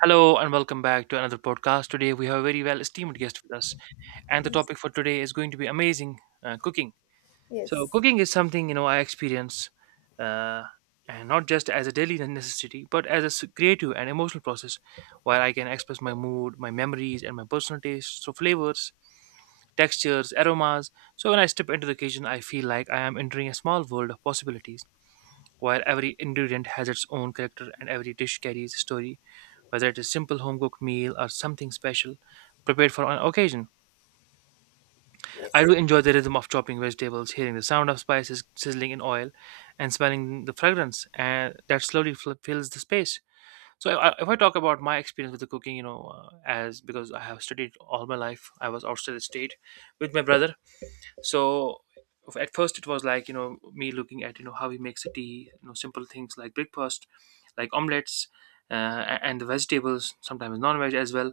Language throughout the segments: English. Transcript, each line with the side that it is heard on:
right: Hello and welcome back to another podcast. Today we have a very well esteemed guest with us, and the
left: Yes.
right: topic for today is going to be amazing cooking. So cooking is something you know I experience, uh, and not just as a daily necessity, but as a creative and emotional process, where I can express my mood, my memories, and my personal taste through flavors, textures, aromas. So when I step into the kitchen, I feel like I am entering a small world of possibilities, where every ingredient has its own character and every dish carries a story, whether it is simple home cooked meal or something special prepared for an occasion. I
left: Yes.
right: do enjoy the rhythm of chopping vegetables, hearing the sound of spices sizzling in oil, and smelling the fragrance and that slowly fills the space. So if I talk about my experience with the cooking, you know, as because I have studied all my life, I was outside the state with my brother. So at first it was like you know me looking at you know how he makes the tea, you know, simple things like breakfast, like omelets, uh, and the vegetables, sometimes non-veg as well,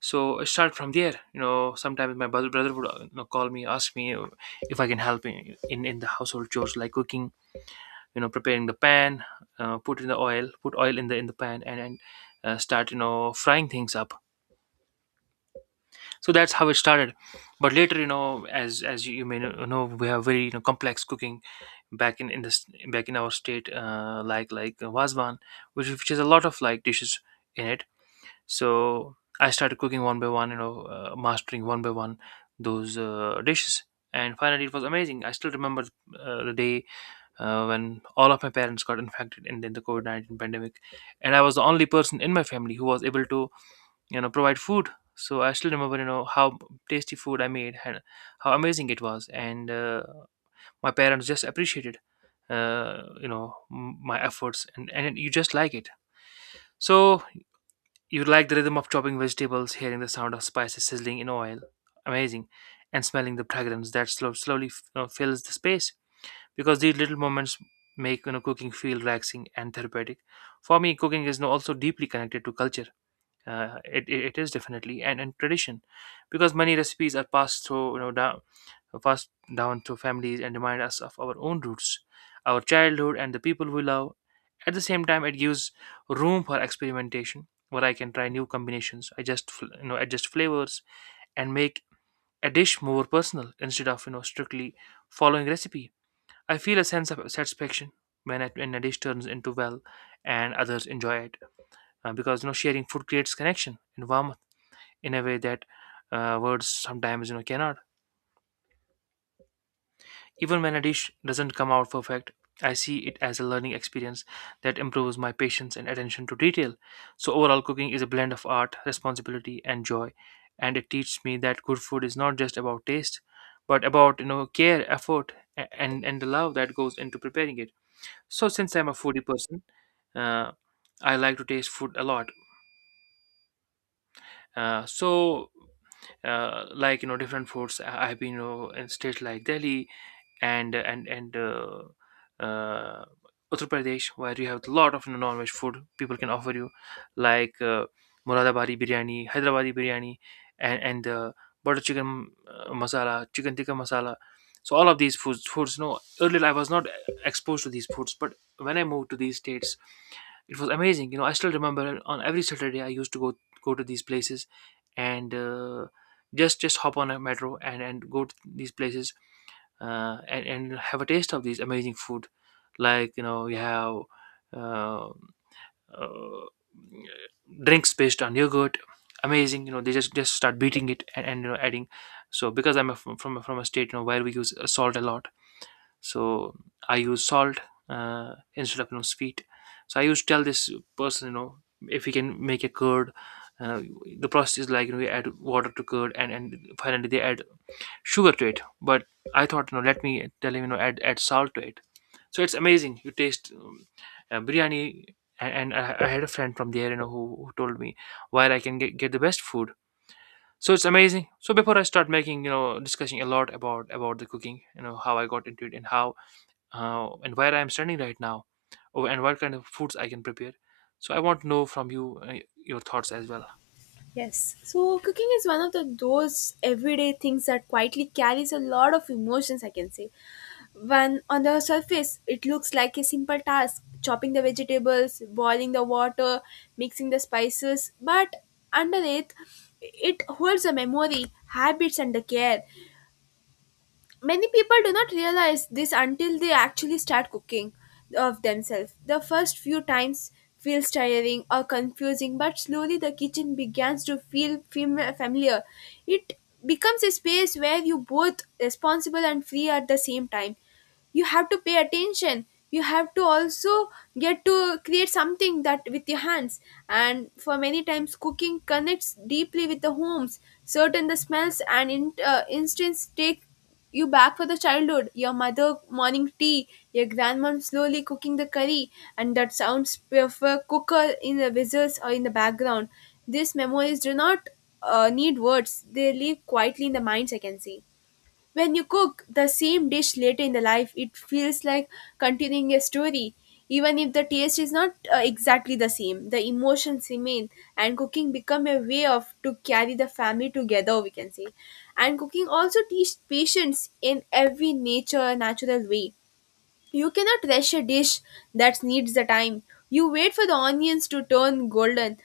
right: so I start from there. You know, sometimes my brother would you know, call me, ask me if I can help in the household chores like cooking, you know, preparing the pan, put in the oil, put oil in the pan, and start you know frying things up. So that's how it started. But later, you know, as you, may know, we have very you know complex cooking back in this back in our state, like wasvan, which has a lot of like dishes in it, so I started cooking one by one, you know, mastering one by one those dishes. And finally, it was amazing. I still remember the day when all of my parents got infected in the COVID 19 pandemic. And I was the only person in my family who was able to, you know, provide food. So I still remember, you know, how tasty food I made and how amazing it was. And my parents just appreciated, you know, my efforts. And you just like it. So you like the rhythm of chopping vegetables, hearing the sound of spices sizzling in oil, amazing, and smelling the fragrance that slowly you know, fills the space, because these little moments make you know cooking feel relaxing and therapeutic. For me, cooking is you know, also deeply connected to culture. It is definitely and tradition, because many recipes are passed through you know down passed down to families and remind us of our own roots, our childhood, and the people we love. At the same time, it gives room for experimentation, where I can try new combinations, adjust you know adjust flavors, and make a dish more personal instead of you know strictly following recipe. I feel a sense of satisfaction when a dish turns into well and others enjoy it, because you know sharing food creates connection and warmth in a way that words sometimes you know cannot. Even when a dish doesn't come out perfect, I see it as a learning experience that improves my patience and attention to detail. So, overall, cooking is a blend of art, responsibility, and joy, and it teaches me that good food is not just about taste, but about you know care, effort, and the love that goes into preparing it. So, since I'm a foodie person, uh, I like to taste food a lot. Uh, so, like you know different foods I've been you know, in states like Delhi and and uh, Uttar Pradesh, where you have a lot of non-veg food people can offer you, like Muradabadi biryani, Hyderabadi biryani, and butter chicken masala, chicken tikka masala. So all of these foods. No, earlier I was not exposed to these foods, but when I moved to these states, it was amazing. You know, I still remember on every Saturday I used to go to these places and just hop on a metro and go to these places and have a taste of these amazing food. Like you know, you have uh, uh, drinks based on yogurt. Amazing, you know, they just start beating it and you know adding. So because I'm a, from a state you know where we use salt a lot, so I use salt instead of you know sweet. So I used to tell this person, you know, if we can make a curd. Uh, the process is like you know, we add water to curd, and finally they add sugar to it, but I thought you know let me tell him you know add salt to it. So it's amazing, you taste biryani, and I had a friend from there you know who told me where I can get the best food. So it's amazing, so before I start making you know discussing a lot about the cooking, you know how I got into it and how and where I'm standing right now, oh, and what kind of foods I can prepare. So I want to know from you your thoughts as well
left: Yes. So cooking is one of the those everyday things that quietly carries a lot of emotions, I can say. When on the surface it looks like a simple task, chopping the vegetables, boiling the water, mixing the spices, but underneath it holds a memory, habits and the care. Many people do not realize this until they actually start cooking of themselves. The first few times feels tiring or confusing, but slowly the kitchen begins to feel familiar. It becomes a space where you both responsible and free at the same time. You have to pay attention. You have to also get to create something that with your hands. And for many times, cooking connects deeply with the homes. Certain the smells and instincts take you back for the childhood, your mother morning tea, your grandmom slowly cooking the curry, and that sounds of a cooker in the whistles or in the background. These memories do not need words; they live quietly in the minds. I can see. When you cook the same dish later in the life, it feels like continuing a story. Even if the taste is not exactly the same, the emotions remain, and cooking become a way of to carry the family together. We can say, and cooking also teach patience in every nature natural way you cannot rush a dish that needs the time. You wait for the onions to turn golden,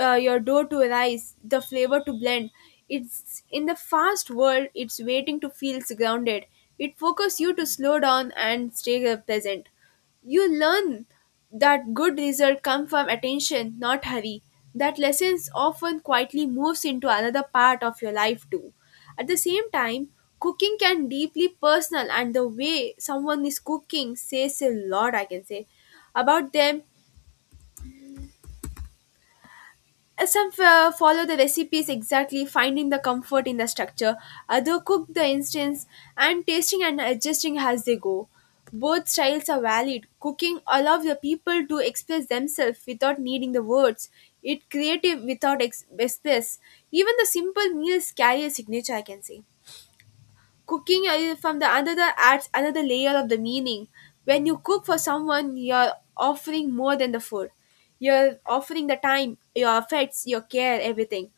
left: your dough to rise, the flavor to blend. It's in the fast world, it's waiting to feel grounded. It focuses you to slow down and stay present. You learn that good results come from attention, not hurry. That lessons often quietly moves into another part of your life too. At the same time, cooking can deeply personal and the way someone is cooking says a lot, I can say, about them. Some follow the recipes exactly, finding the comfort in the structure. Other cook the instance and tasting and adjusting as they go. Both styles are valid. Cooking allows the people to express themselves without needing the words. It creative without express. Even the simple meals carry a signature, I can say. Cooking from the another adds another layer of the meaning. When you cook for someone, you're offering more than the food. You're offering the time, your affects, your care, everything.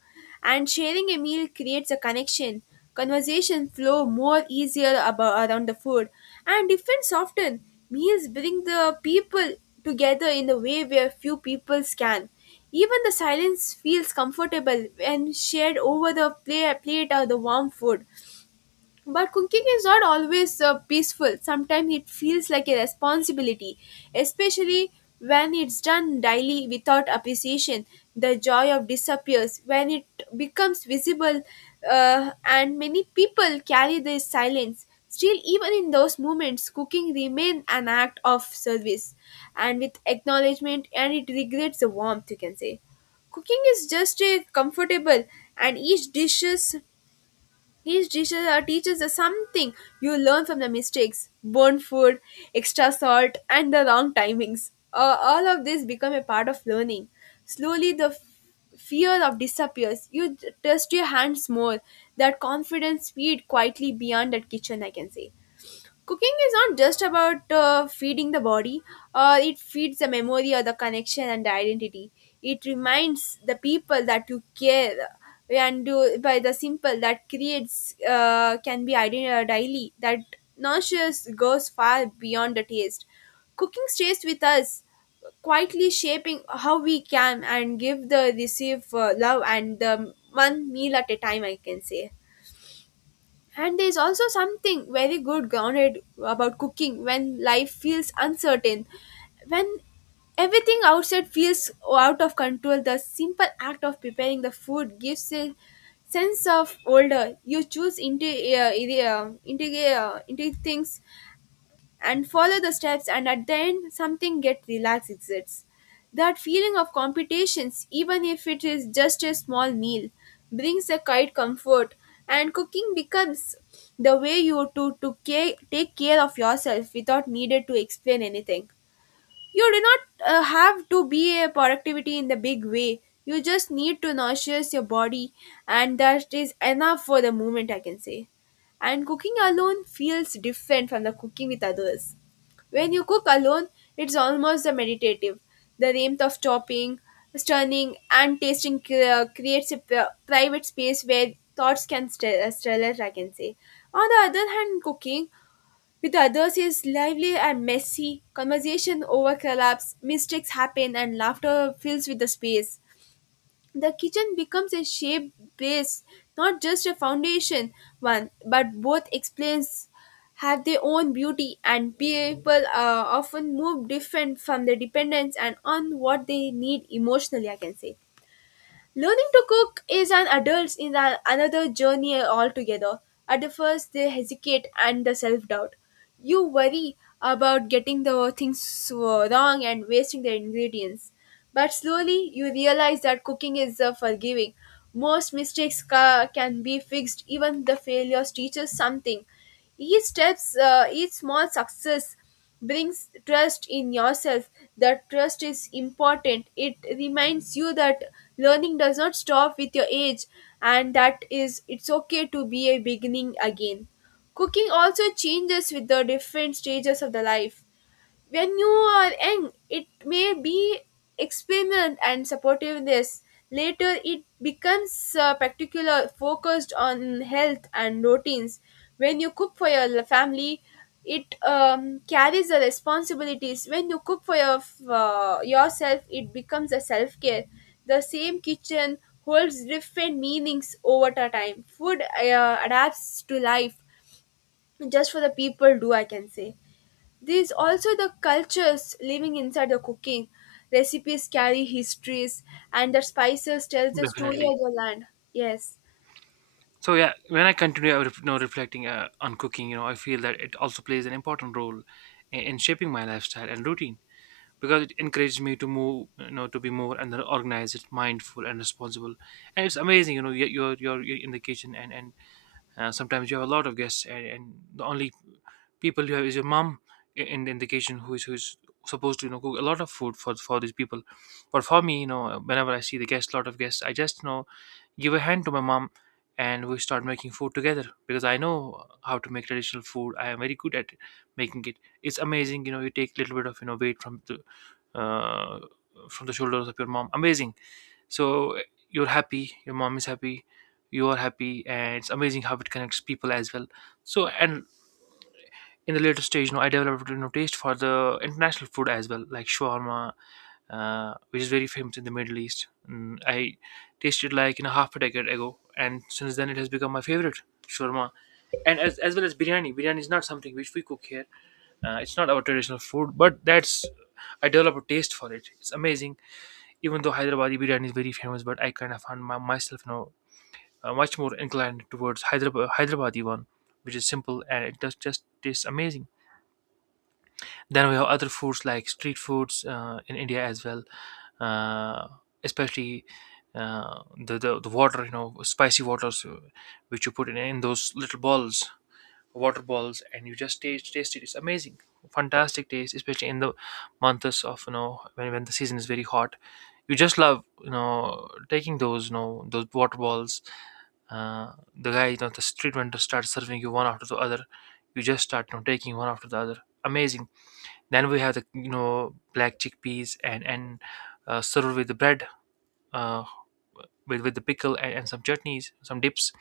left: And sharing a meal creates a connection. Conversation flow more easier about around the food. And different often meals bring the people together in a way where few people can. Even the silence feels comfortable when shared over the plate or the warm food. But cooking is not always peaceful. Sometimes it feels like a responsibility, especially when it's done daily without appreciation. The joy of disappears when it becomes visible, and many people carry this silence. Still, even in those moments, cooking remains an act of service, and with acknowledgement, and it regrets the warmth. You can say, cooking is just a comfortable, and each dishes teaches us something. You learn from the mistakes, burnt food, extra salt, and the wrong timings. All of this become a part of learning. Slowly, the fear of disappears. You trust your hands more. That confidence speed quietly beyond that kitchen, I can say. Cooking is not just about feeding the body, it feeds the memory or the connection and the identity. It reminds the people that you care and you, by the simple that creates can be daily, that nourishes goes far beyond the taste. Cooking stays with us, quietly shaping how we can and give the receive love and the one meal at a time, I can say. And there's also something very good grounded about cooking when life feels uncertain. When everything outside feels out of control, the simple act of preparing the food gives a sense of order. You choose into things and follow the steps, and at the end something get relaxed exists, that feeling of competitions, even if it is just a small meal, brings a quite comfort. And cooking becomes the way you to care, take care of yourself without needed to explain anything. You do not have to be a productivity in the big way. You just need to nourish your body, and that is enough for the moment, I can say. And cooking alone feels different from the cooking with others. When you cook alone, it's almost a meditative. The warmth of chopping, stirring, and tasting creates a private space where thoughts can stir, I can say. On the other hand, cooking with others is lively and messy. Conversation overlaps, mistakes happen, and laughter fills with the space. The kitchen becomes a shape base, not just a foundation one, but both explains have their own beauty, and people often move different from their dependence and on what they need emotionally, I can say. Learning to cook is an adult's another journey altogether. At the first, they hesitate and the self doubt. You worry about getting the things wrong and wasting the ingredients. But slowly, you realize that cooking is forgiving. Most mistakes can be fixed, even the failures teach us something. Each steps, each small success brings trust in yourself. That trust is important. It reminds you that learning does not stop with your age, and that is it's okay to be a beginning again. Cooking also changes with the different stages of the life. When you are young, it may be experiment and supportiveness. Later, it becomes particular focused on health and routines. When you cook for your family, it carries the responsibilities. When you cook for your, yourself, it becomes a self care. The same kitchen holds different meanings over the time. Food adapts to life just for the people do, I can say. There's also the cultures living inside the cooking. Recipes carry histories, and the spices tell the story
right: definitely.
left: of the land. Yes.
right: So yeah, when I continue, I you know, reflecting on cooking, you know, I feel that it also plays an important role in shaping my lifestyle and routine, because it encourages me to move, you know, to be more and then organized, mindful, and responsible. And it's amazing, you know, you're in the kitchen and sometimes you have a lot of guests and the only people you have is your mom in the kitchen who is who's supposed to you know cook a lot of food for these people. But for me you know whenever I see the guests, lot of guests, I just you know give a hand to my mom and we start making food together, because I know how to make traditional food, I am very good at making it. It's amazing, you know, you take a little bit of you know weight uh, from the shoulders of your mom, amazing. So you're happy, your mom is happy, you are happy, and it's amazing how it connects people as well. So and in the later stage you know I developed you know taste for the international food as well, like shawarma, which is very famous in the Middle East. Mm, I tasted like in a half a decade ago, and since then it has become my favorite shawarma. And as well as biryani, biryani is not something which we cook here. It's not our traditional food, but that's I develop a taste for it. It's amazing. Even though Hyderabadi biryani is very famous, but I kind of found myself now much more inclined towards Hyderabadi one, which is simple and it does just tastes amazing. Then we have other foods like street foods in India as well, uh, especially the, the water, you know, spicy waters, which you put in those little balls, water balls, and you just taste it. It's amazing, fantastic taste, especially in the months of you know when the season is very hot. You just love you know taking those you know those water balls. The guy, you know, the street vendor starts serving you one after the other. You just start you know taking one after the other. Amazing, then we have the you know black chickpeas and served with the bread, uh, with the pickle and some chutneys, some dips.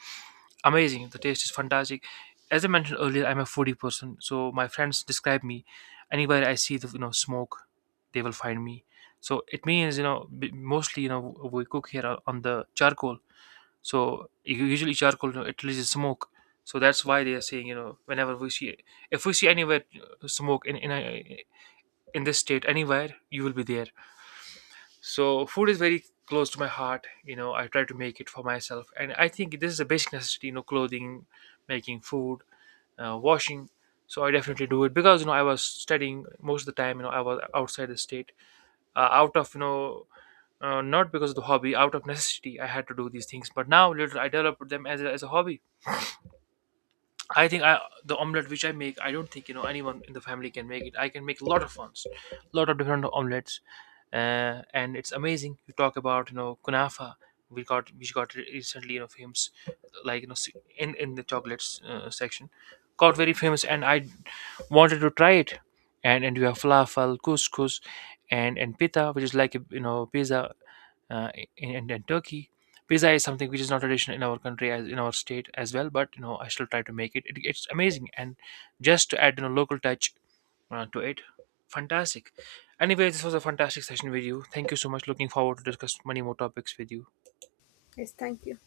right: Amazing! The taste is fantastic. As I mentioned earlier, I'm a foodie person, so my friends describe me anywhere I see the you know smoke, they will find me. So it means you know mostly you know we cook here on the charcoal. So usually charcoal you know, it releases smoke. So that's why they are saying you know whenever we see if we see anywhere smoke in this state anywhere you will be there. So food is very close to my heart, you know I try to make it for myself, and I think this is a basic necessity, you know clothing, making food, washing. So I definitely do it because you know I was studying most of the time, you know I was outside the state out of you know not because of the hobby, out of necessity I had to do these things, but now little I developed them as as a hobby. I think I the omelette which I make, I don't think you know anyone in the family can make it. I can make a lot of ones, lot of different omelettes, and it's amazing. You talk about you know kunafa, we got which got recently you know famous, like you know in the chocolates section, got very famous, and I wanted to try it, and you have falafel, couscous, and pita, which is like a, you know pizza, uh, in Turkey. Pizza is something which is not traditional in our country as in our state as well, but you know I still try to make it. It it's amazing, and just to add you know local touch to it, fantastic. Anyway, this was a fantastic session with you. Thank you so much. Looking forward to discuss many more topics with you.
left: Yes, thank you.